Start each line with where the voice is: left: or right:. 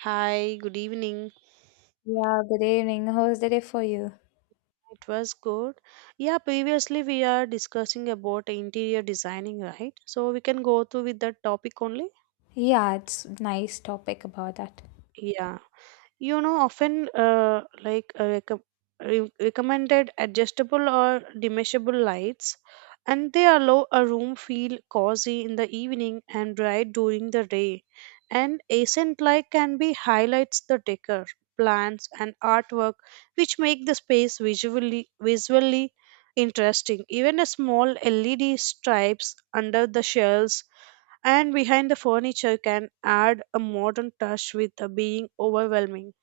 right: Hi, good evening.
left: Yeah, good evening. How's the day for you?
right: It was good. Yeah, previously we are discussing about interior designing, right? So we can go through with that topic only.
left: Yeah, it's nice topic about that.
right: Yeah. Often recommended adjustable or dimmable lights, and they allow a room feel cozy in the evening and bright during the day, and accent light can be highlights the decor, plants and artwork, which make the space visually interesting. Even a small led stripes under the shelves and behind the furniture can add a modern touch with the being overwhelming.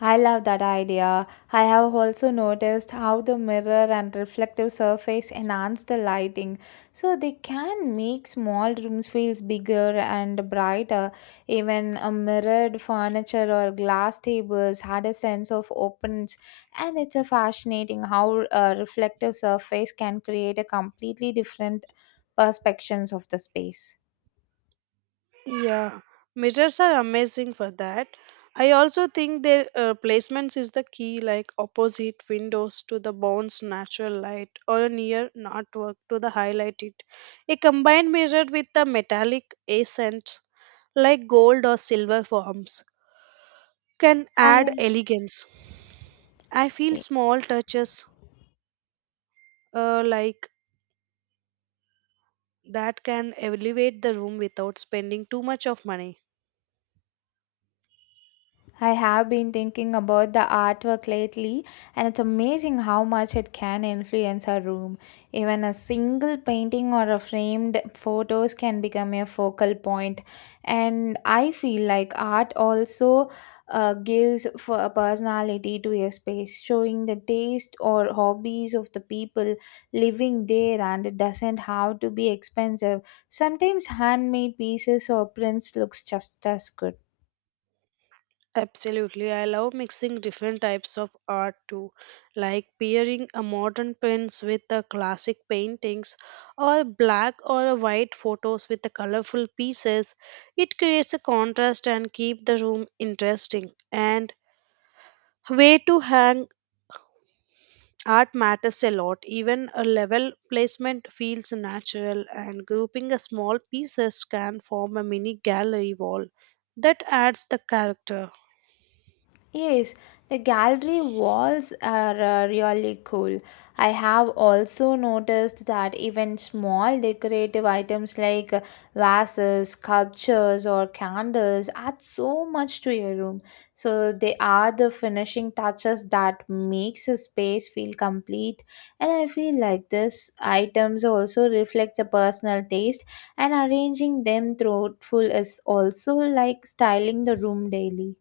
left: I love that idea. I have also noticed how the mirror and reflective surface enhance the lighting, so they can make small rooms feels bigger and brighter. Even a mirrored furniture or glass tables had a sense of openness, and it's a fascinating how a reflective surface can create a completely different perspectives of the space.
right: Yeah, mirrors are amazing for that. I also think their placements is the key, like opposite windows to the bones natural light or near an artwork to the highlight it. A combined mirror with the metallic accents like gold or silver forms can
left: Hi.
right: add elegance. I feel small touches, uh, like that can elevate the room without spending too much of money.
left: I have been thinking about the artwork lately, and it's amazing how much it can influence a room. Even a single painting or a framed photos can become a focal point. And I feel like art also gives for a personality to a space, showing the taste or hobbies of the people living there, and it doesn't have to be expensive. Sometimes handmade pieces or prints looks just as good.
right: Absolutely, I love mixing different types of art too, like pairing a modern prints with the classic paintings, or black or a white photos with the colorful pieces. It creates a contrast and keep the room interesting. And way to hang art matters a lot. Even a level placement feels natural, and grouping a small pieces can form a mini gallery wall that adds the character.
left: Yes, the gallery walls are really cool. I have also noticed that even small decorative items like vases, sculptures, or candles add so much to your room. So they are the finishing touches that makes a space feel complete. And I feel like these items also reflect the personal taste, and arranging them thoughtful is also like styling the room daily.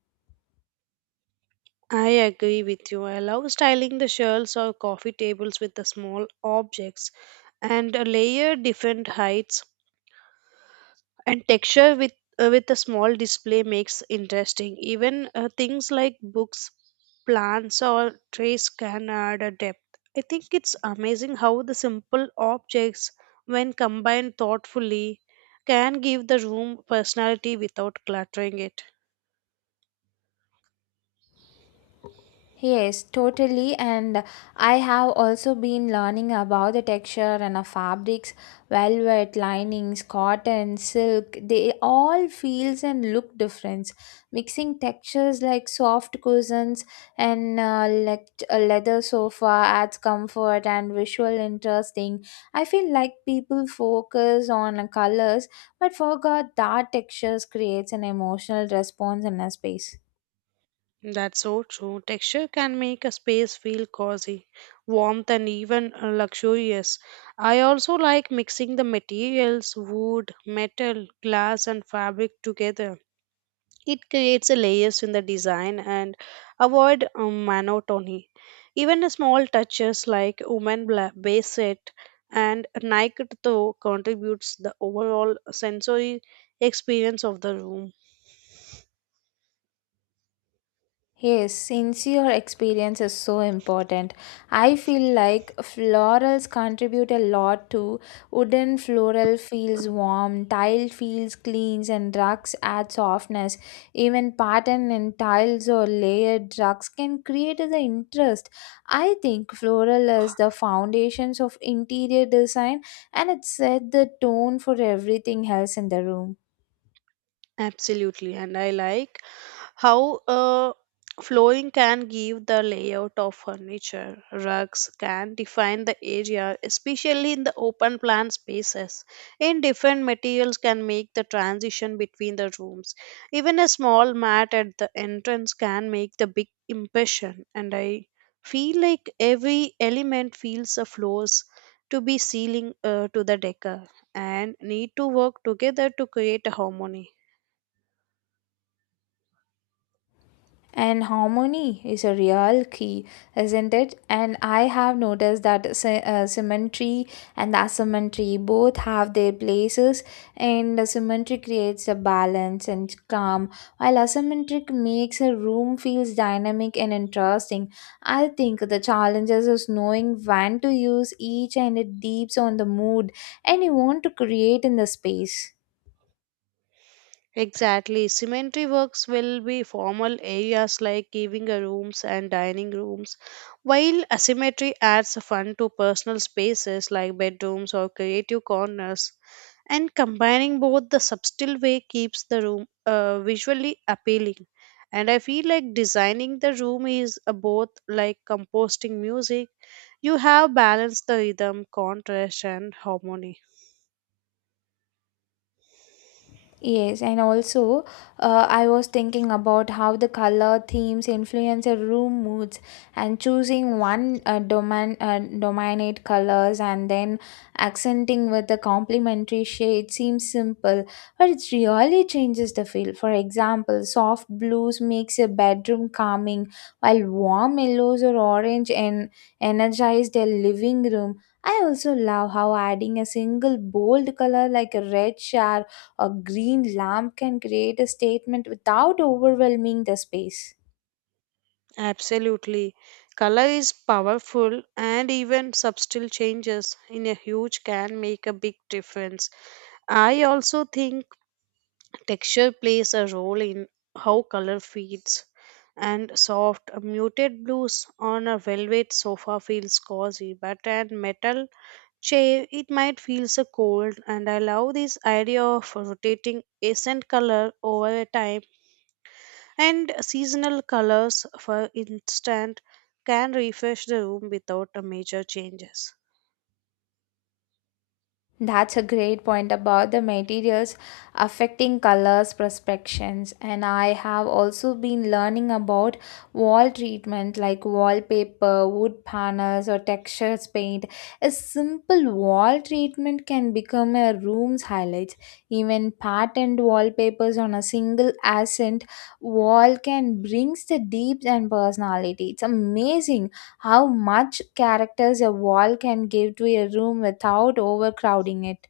right: I agree with you. I love styling the shelves or coffee tables with the small objects and a layer different heights and texture with a small display makes interesting. Even things like books, plants or trees can add a depth. I think it's amazing how the simple objects, when combined thoughtfully, can give the room personality without cluttering it.
left: Yes, totally. And I have also been learning about the texture and the fabrics, velvet, linings, cotton, silk. They all feels and look different. Mixing textures like soft cushions and a leather sofa adds comfort and visual interesting. I feel like people focus on colors but forgot that textures creates an emotional response in a space.
right: That's so true. Texture can make a space feel cozy, warmth, and even luxurious. I also like mixing the materials, wood, metal, glass, and fabric together. It creates a layers in the design and avoid monotony. Even the small touches like woman base set and Nike toe contributes the overall sensory experience of the room.
left: Yes, sincere experience is so important. I feel like florals contribute a lot to wooden floral feels warm, tile feels clean, and rugs add softness. Even pattern in tiles or layered rugs can create the interest. I think floral is the foundations of interior design and it set the tone for everything else in the room.
right: Absolutely, and I like how flooring can give the layout of furniture. Rugs can define the area, especially in the open plan spaces. In different materials can make the transition between the rooms. Even a small mat at the entrance can make the big impression. And I feel like every element feels the floors to be ceiling to the decor and need to work together to create a harmony.
left: And harmony is a real key, isn't it? And I have noticed that symmetry and asymmetry both have their places, and the symmetry creates a balance and calm, while asymmetric makes a room feels dynamic and interesting. I think the challenges is knowing when to use each, and it deeps on the mood and you want to create in the space.
right: Exactly. Cemetery works will be formal areas like giving a rooms and dining rooms, while asymmetry adds fun to personal spaces like bedrooms or creative corners. And combining both the subtle way keeps the room visually appealing. And I feel like designing the room is a both like composting music. You have balanced the rhythm, contrast, and harmony.
left: Yes, and also I was thinking about how the color themes influence your room moods and choosing one dominate colors and then accenting with the complementary shade seems simple, but it really changes the feel. For example, soft blues makes a bedroom calming, while warm yellows or orange and energize the living room. I also love how adding a single bold color like a red shower a green lamp can create a statement without overwhelming the space.
right: Absolutely. Color is powerful, and even subtle changes in a huge can make a big difference. I also think texture plays a role in how color feeds. And soft, muted blues on a velvet sofa feels cozy, but a metal chair it might feel so cold. And I love this idea of rotating accent color over a time, and seasonal colors, for instance, can refresh the room without a major changes.
left: That's a great point about the materials affecting colors, perspectives, and I have also been learning about wall treatment like wallpaper, wood panels, or textures paint. A simple wall treatment can become a room's highlight. Even patterned wallpapers on a single accent wall can brings the depth and personality. It's amazing how much characters a wall can give to a room without overcrowding it.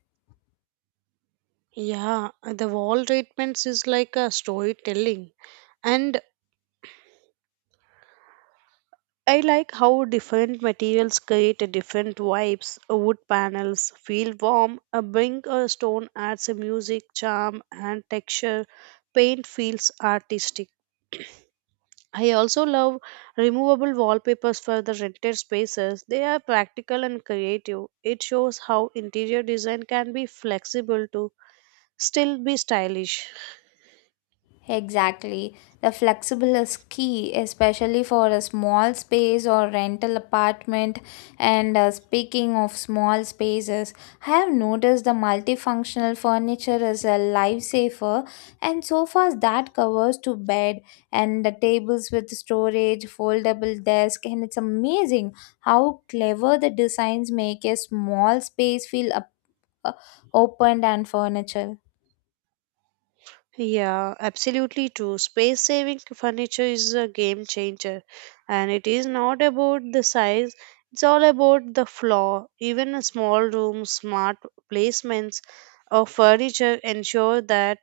right: Yeah, the wall treatments is like a storytelling. And I like how different materials create a different vibes. Wood panels feel warm, a brink or stone adds a music, charm, and texture. Paint feels artistic. I also love removable wallpapers for the rented spaces. They are practical and creative. It shows how interior design can be flexible to still be stylish.
left: Exactly. The flexible is key, especially for a small space or rental apartment. And speaking of small spaces, I have noticed the multifunctional furniture is a lifesaver, and sofas that covers to bed, and the tables with storage, foldable desk, and it's amazing how clever the designs make a small space feel uh, opened and furniture.
right: Yeah, absolutely true. Space saving furniture is a game changer, and it is not about the size, it's all about the floor. Even a small room, smart placements of furniture ensure that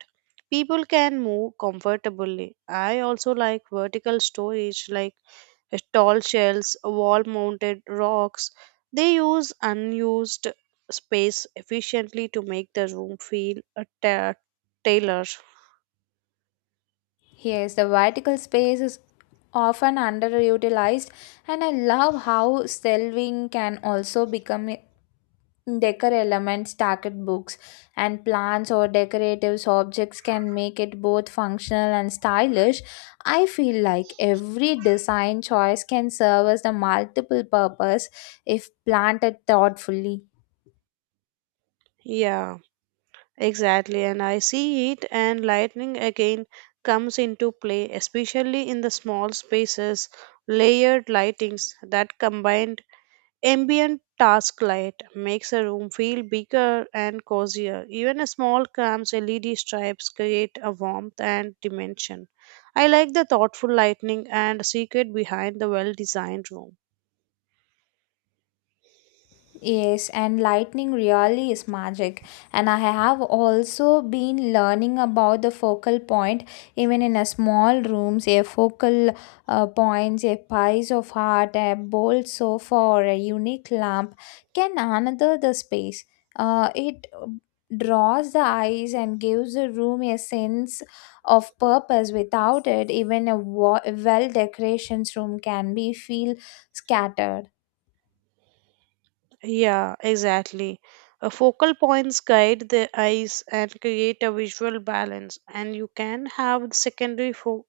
right: people can move comfortably. I also like vertical storage, like tall shelves, wall mounted rocks. They use unused space efficiently to make the room feel a tailor.
left: Yes, the vertical space is often underutilized, and I love how shelving can also become decor elements, stacked books, and plants or decorative objects can make it both functional and stylish. I feel like every design choice can serve as a multiple purpose if planted thoughtfully.
right: Yeah, exactly. And I see it, and lightning again comes into play, especially in the small spaces. Layered lightings that combined ambient task light makes a room feel bigger and cozier. Even a small cams LED stripes create a warmth and dimension. I like the thoughtful lighting and secret behind the well-designed room.
left: Yes, and lightning really is magic. And I have also been learning about the focal point, even in a small rooms, a focal points, a piece of art, a bold sofa, or a unique lamp can another the space. It draws the eyes and gives the room a sense of purpose. Without it, even a well decorations room can be feel scattered.
right: Yeah, exactly. A focal points guide the eyes and create a visual balance, and you can have secondary fo-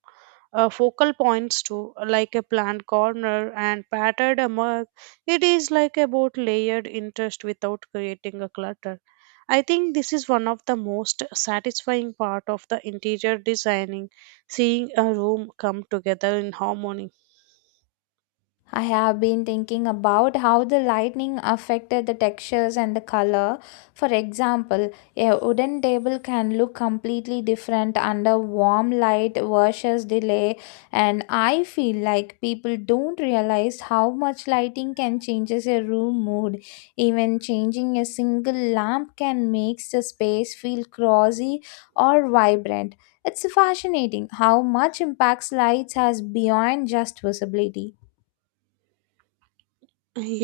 right: uh, focal points too, like a plant corner and patterned a mug. It is like about layered interest without creating a clutter. I think this is one of the most satisfying part of the interior designing, seeing a room come together in harmony.
left: I have been thinking about how the lightning affected the textures and the color. For example, a wooden table can look completely different under warm light versus delay. And I feel like people don't realize how much lighting can changes a room mood. Even changing a single lamp can make the space feel cozy or vibrant. It's fascinating how much impacts lights has beyond just visibility.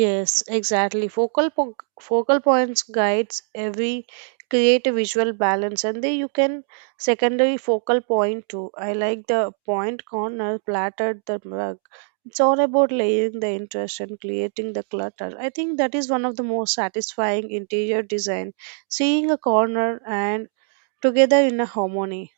right: Yes, exactly. Focal points guides every create a visual balance, and then you can secondary focal point too. I like the point corner platted the rug. It's all about layering the interest and creating the clutter. I think that is one of the most satisfying interior design, seeing a corner and together in a harmony.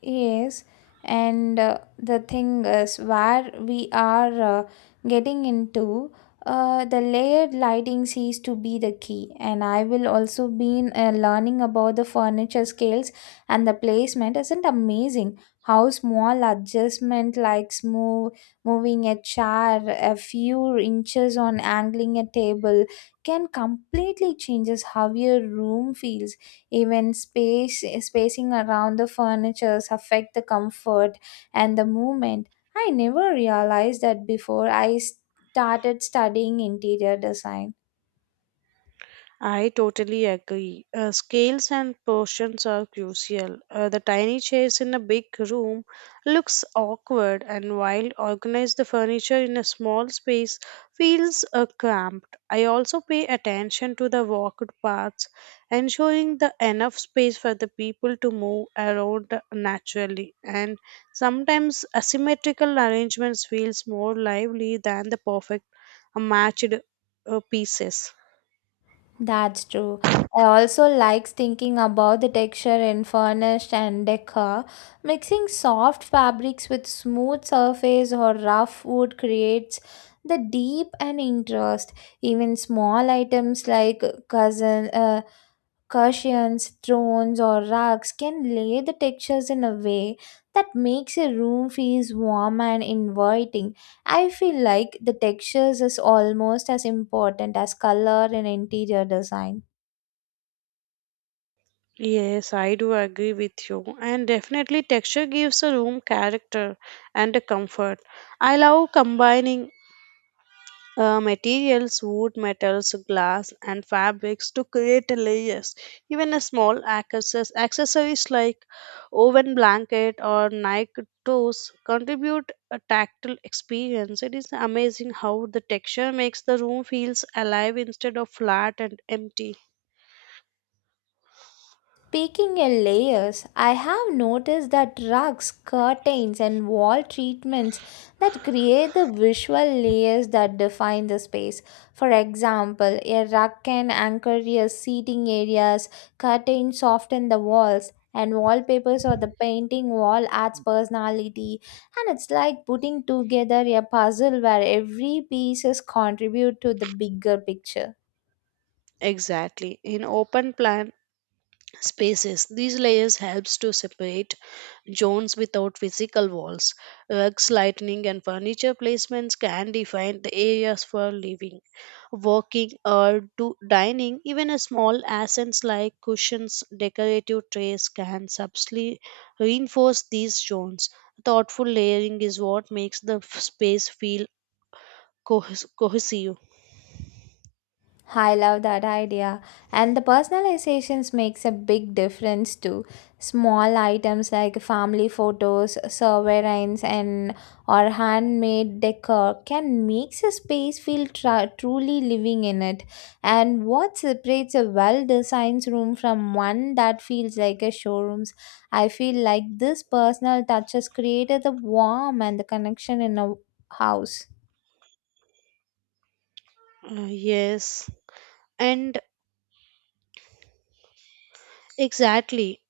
left: Yes, and the thing is where we are getting into the layered lighting seems to be the key, and I will also been learning about the furniture scales and the placement isn't amazing how small adjustment like smooth moving a chair a few inches on angling a table can completely changes how your room feels, even space spacing around the furnitures affect the comfort and the movement. I never realized that before I started studying interior design.
right: I totally agree. Scales and portions are crucial. The tiny chairs in a big room looks awkward, and while organized the furniture in a small space feels cramped. I also pay attention to the walked paths, ensuring the enough space for the people to move around naturally. And sometimes asymmetrical arrangements feels more lively than the perfect matched pieces.
left: That's true. I also likes thinking about the texture in furnished and decor. Mixing soft fabrics with smooth surface or rough wood creates the deep and interest. Even small items like cousin cushions, thrones, or rugs can lay the textures in a way that makes a room feels warm and inviting. I feel like the textures is almost as important as color in interior design.
right: Yes, I do agree with you. And definitely, texture gives a room character and a comfort. I love combining materials, wood, metals, glass, and fabrics to create a layers. Even a small accessories like woven blanket or Nike toes contribute a tactile experience. It is amazing how the texture makes the room feels alive instead of flat and empty.
left: Speaking in layers, I have noticed that rugs, curtains, and wall treatments that create the visual layers that define the space. For example, a rug can anchor your seating areas, curtains soften the walls, and wallpapers or the painting wall adds personality and it's like putting together a puzzle where every pieces contribute to the bigger picture.
right: Exactly. In open plan spaces, these layers helps to separate zones without physical walls. Rugs, lighting, and furniture placements can define the areas for living, working, or do dining. Even a small accents like cushions, decorative trays can subtly reinforce these zones. Thoughtful layering is what makes the space feel cohesive.
left: I love that idea. And the personalizations makes a big difference too. Small items like family photos, sovereigns and or handmade decor can make a space feel truly living in it. And what separates a well-designed room from one that feels like a showroom's, I feel like this personal touches created the warmth and the connection in a house.
right: Yes, and exactly.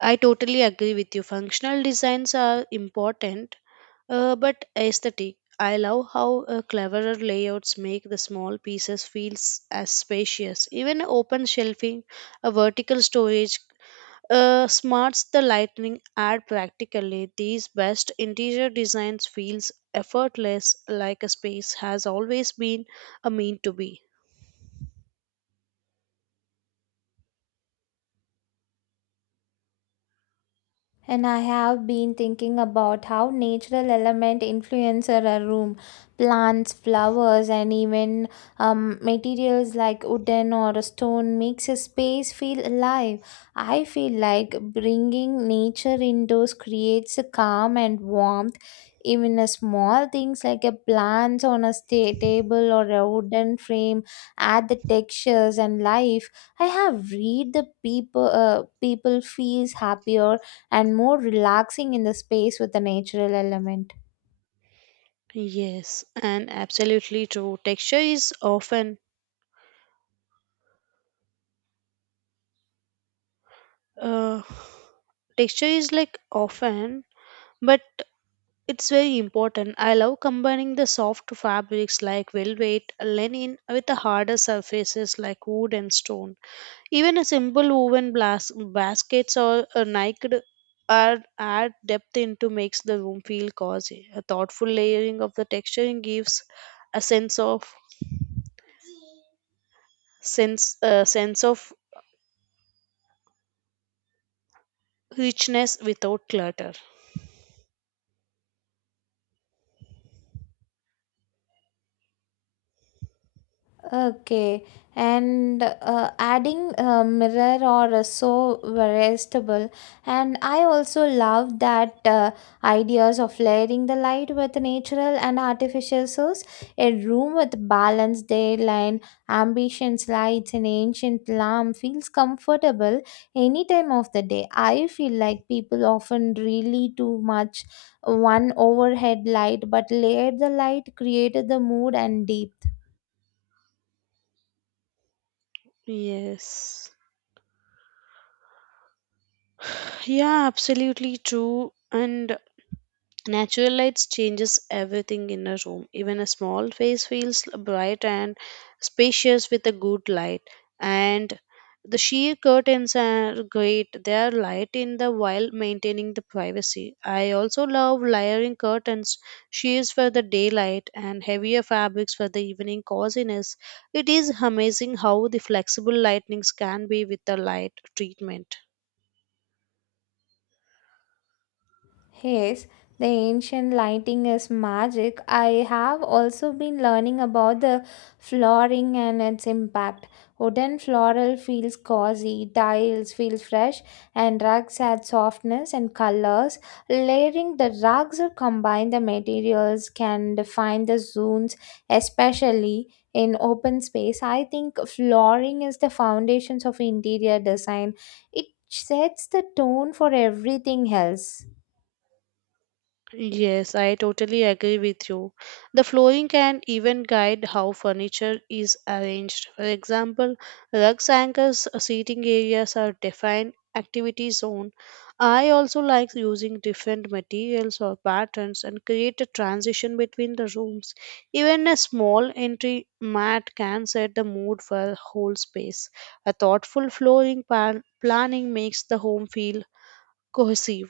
right: I totally agree with you. Functional designs are important, but aesthetic. I love how cleverer layouts make the small pieces feel as spacious. Even open shelving, a vertical storage, smarts the lightning add practically. These best interior designs feels effortless, like a space has always been a mean to be.
left: And I have been thinking about how natural element influencer a room, plants, flowers, and even materials like wooden or stone makes a space feel alive. I feel like bringing nature indoors creates a calm and warmth. Even a small things like a plants on a table or a wooden frame add the textures and life. I have read the people feels happier and more relaxing in the space with the natural element.
right: Yes, and absolutely true. Uh, Texture is like often, but it's very important. I love combining the soft fabrics like velvet linen with the harder surfaces like wood and stone. Even a simple woven baskets or a naked are add depth into makes the room feel cozy. A thoughtful layering of the texturing gives a sense of richness without clutter.
left: Okay, and adding a mirror or a so veritable, and I also love that ideas of layering the light with natural and artificial source. A room with balanced daylight, ambitions, lights, and ancient lamp feels comfortable any time of the day. I feel like people often really too much one overhead light, but layered the light created the mood and deep.
right: Yes, yeah, absolutely true. And natural lights changes everything in a room. Even a small space feels bright and spacious with a good light. And the sheer curtains are great. They are light in the while maintaining the privacy. I also love layering curtains, sheers for the daylight and heavier fabrics for the evening coziness. It is amazing how the flexible lightnings can be with the light treatment.
left: Yes, the ancient lighting is magic. I have also been learning about the flooring and its impact. Wooden floral feels cozy, tiles feel fresh, and rugs add softness and colors. Layering the rugs or combine the materials can define the zones, especially in open space. I think flooring is the foundations of interior design. It sets the tone for everything else.
right: Yes, I totally agree with you. The flooring can even guide how furniture is arranged. For example, rugs anchors seating areas are defined activity zone. I also like using different materials or patterns and create a transition between the rooms. Even a small entry mat can set the mood for a whole space. A thoughtful flooring planning makes the home feel cohesive.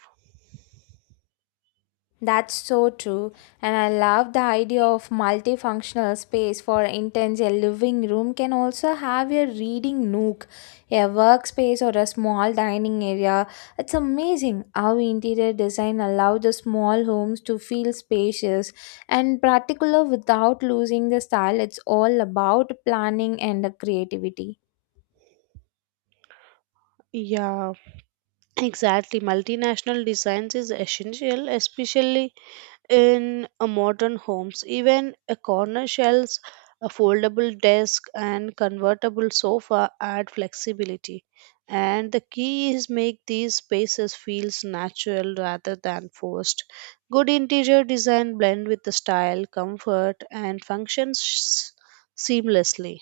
left: That's so true, and I love the idea of multifunctional space for intense. A living room can also have a reading nook, a workspace, or a small dining area. It's amazing how interior design allows the small homes to feel spacious and particular without losing the style. It's all about planning and the creativity.
right: Yeah. Exactly. Multinational designs is essential, especially in modern homes. Even a corner shelves, a foldable desk, and convertible sofa add flexibility. And the key is make these spaces feels natural rather than forced. Good interior design blend with the style, comfort, and functions seamlessly.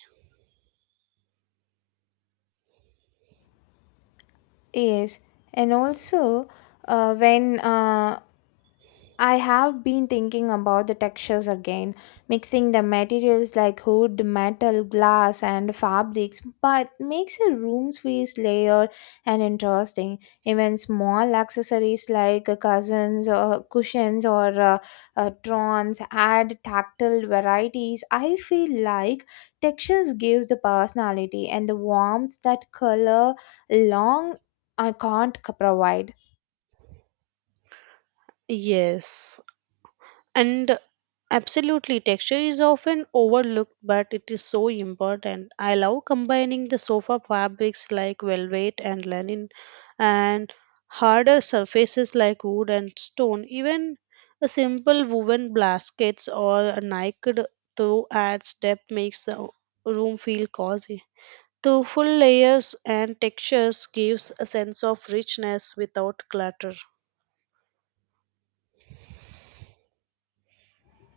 left: Yes, and also when I have been thinking about the textures again, mixing the materials like wood, metal, glass, and fabrics, but makes a room's feel layered and interesting. Even small accessories like cousins or cushions or trons add tactile varieties. I feel like textures gives the personality and the warmth that color long I can't provide.
right: Yes. And absolutely, texture is often overlooked, but it is so important. I love combining the sofa fabrics like velvet and linen and harder surfaces like wood and stone. Even a simple woven baskets or a naked throw adds depth makes the room feel cozy. The full layers and textures gives a sense of richness without clutter.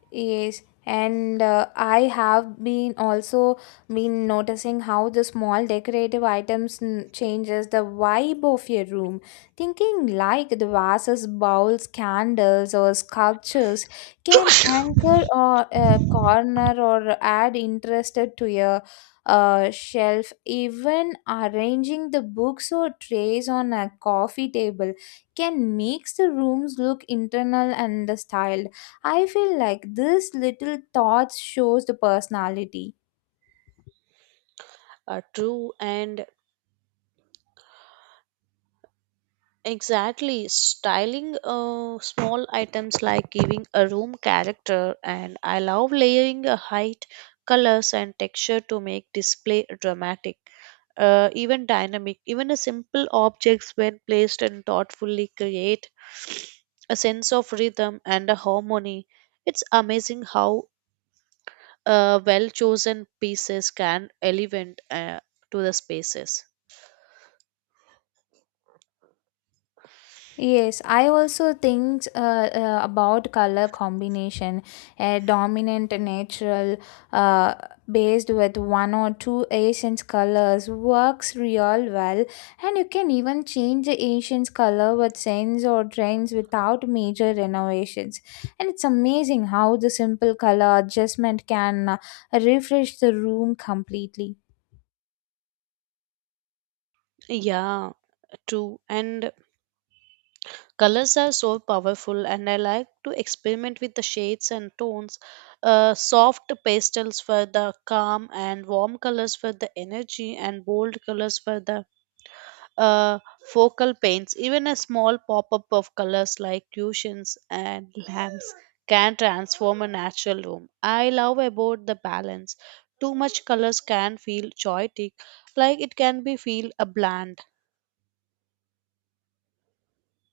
left: Yes, and I have been also been noticing how the small decorative items changes the vibe of your room. Thinking like the vases, bowls, candles, or sculptures can anchor or a corner or add interested to your shelf. Even arranging the books or trays on a coffee table can makes the rooms look internal and the styled. I feel like this little thoughts shows the personality.
right: A true and exactly. Styling small items like giving a room character, and I love layering a height, colors, and texture to make display dramatic, even dynamic. Even a simple objects, when placed and thoughtfully, create a sense of rhythm and a harmony. It's amazing how well chosen pieces can elevate to the spaces.
left: Yes, I also think about color combination, a dominant natural uh, based with one or two Asian colors works real well, and you can even change the Asian's color with scents or trends without major renovations. And it's amazing how the simple color adjustment can refresh the room completely.
right: Yeah, true. And colors are so powerful, and I like to experiment with the shades and tones. Soft pastels for the calm and warm colors for the energy and bold colors for the uh, focal paints. Even a small pop-up of colors like cushions and lamps can transform a natural room. I love about the balance. Too much colors can feel chaotic, like it can be feel a bland.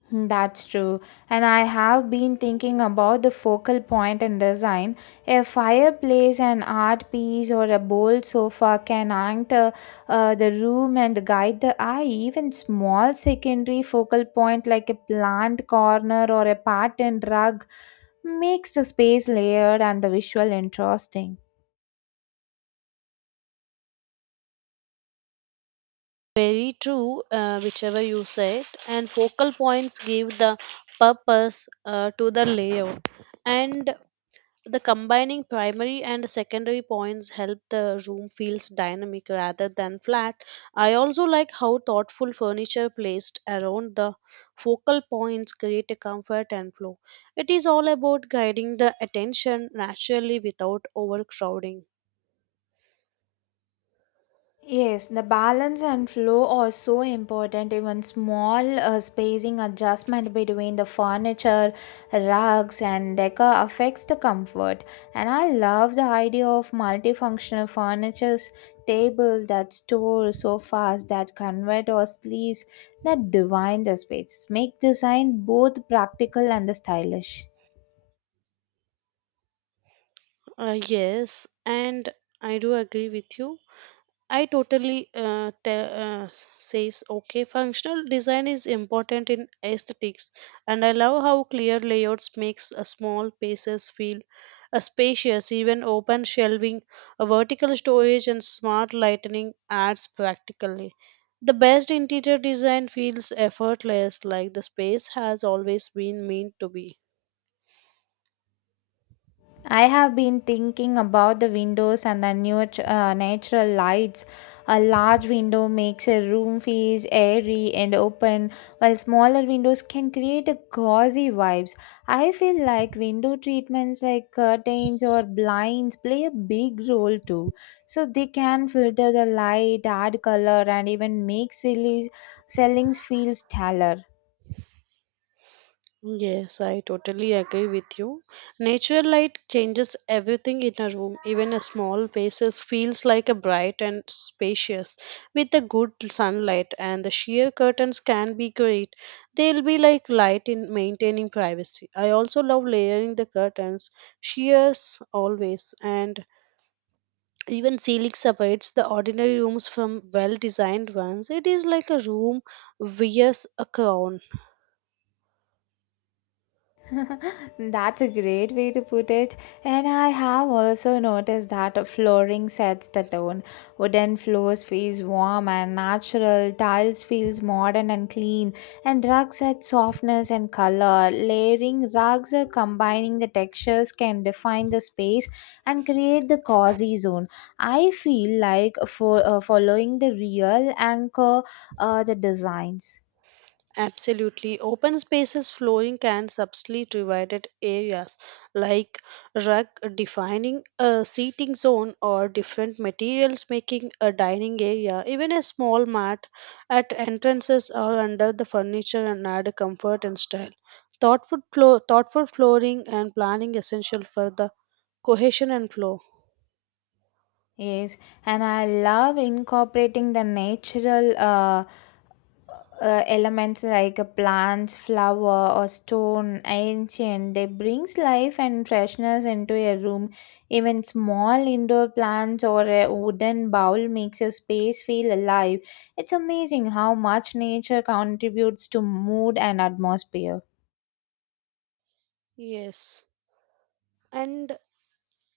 left: Hmm. That's true. And I have been thinking about the focal point in design. A fireplace, an art piece, or a bold sofa can anchor the room and guide the eye. Even small secondary focal point like a plant corner or a patterned rug makes the space layered and the visual interesting.
right: Very true, whichever you said, and focal points give the purpose to the layout, and the combining primary and secondary points help the room feels dynamic rather than flat. I also like how thoughtful furniture placed around the focal points create a comfort and flow. It is all about guiding the attention naturally without overcrowding.
left: Yes, the balance and flow are so important. Even small spacing adjustment between the furniture, rugs, and decor affects the comfort. And I love the idea of multifunctional furnitures, table that store sofas that convert or sleeves that divine the space. Make design both practical and the stylish.
right: Yes, and I do agree with you. I says okay. Functional design is important in aesthetics, and I love how clear layouts makes a small spaces feel spacious. Even open shelving, a vertical storage, and smart lighting adds practically. The best interior design feels effortless, like the space has always been meant to be.
left: I have been thinking about the windows and the new natural lights. A large window makes a room feel airy and open, while smaller windows can create a cozy vibes. I feel like window treatments like curtains or blinds play a big role too. So they can filter the light, add color, and even make silly sellings feel stellar.
right: Yes, I totally agree with you. Natural light changes everything in a room. Even a small space feels like a bright and spacious with the good sunlight and the sheer curtains can be great. They'll be like light in maintaining privacy. I also love layering the curtains, sheers always and even ceiling separates the ordinary rooms from well designed ones. It is like a room wears a crown.
left: That's a great way to put it. And I have also noticed that flooring sets the tone. Wooden floors feels warm and natural, tiles feels modern and clean, and rugs add softness and color. Layering rugs or combining the textures can define the space and create the cozy zone. I feel like for following the real anchor the designs.
right: Absolutely. Open spaces flowing can subtly divided areas like rug defining a seating zone or different materials making a dining area. Even a small mat at entrances or under the furniture and add comfort and style. Thoughtful flooring and planning essential for the cohesion and flow.
left: Yes, and I love incorporating the natural elements like plants, flower, or stone, ancient. They brings life and freshness into a room. Even small indoor plants or a wooden bowl makes a space feel alive. It's amazing how much nature contributes to mood and atmosphere.
right: Yes. And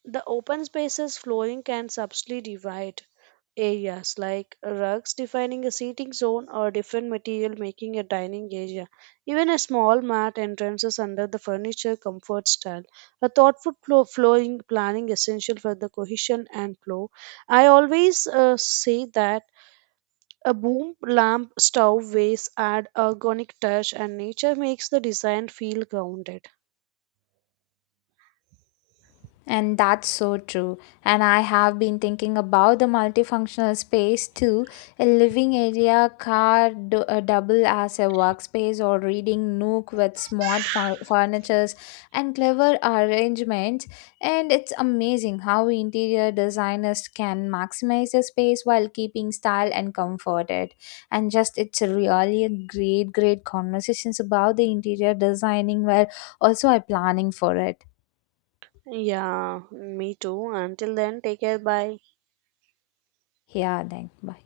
right: the open spaces flooring can subtly divide areas like rugs defining a seating zone or different material making a dining area. Even a small mat entrances under the furniture comfort style. A flowing planning essential for the cohesion and flow. I always say that a boom lamp stove vase add ergonomic touch and nature makes the design feel grounded.
left: And that's so true. And I have been thinking about the multifunctional space too. A living area, car, do, double as a workspace or reading nook with smart furnitures and clever arrangements. And it's amazing how interior designers can maximize the space while keeping style and comfort it. And just it's really a great, great conversations about the interior designing were also I planning for it.
right: Yeah, me too. Until then, take care. Bye.
left: Yeah, then bye.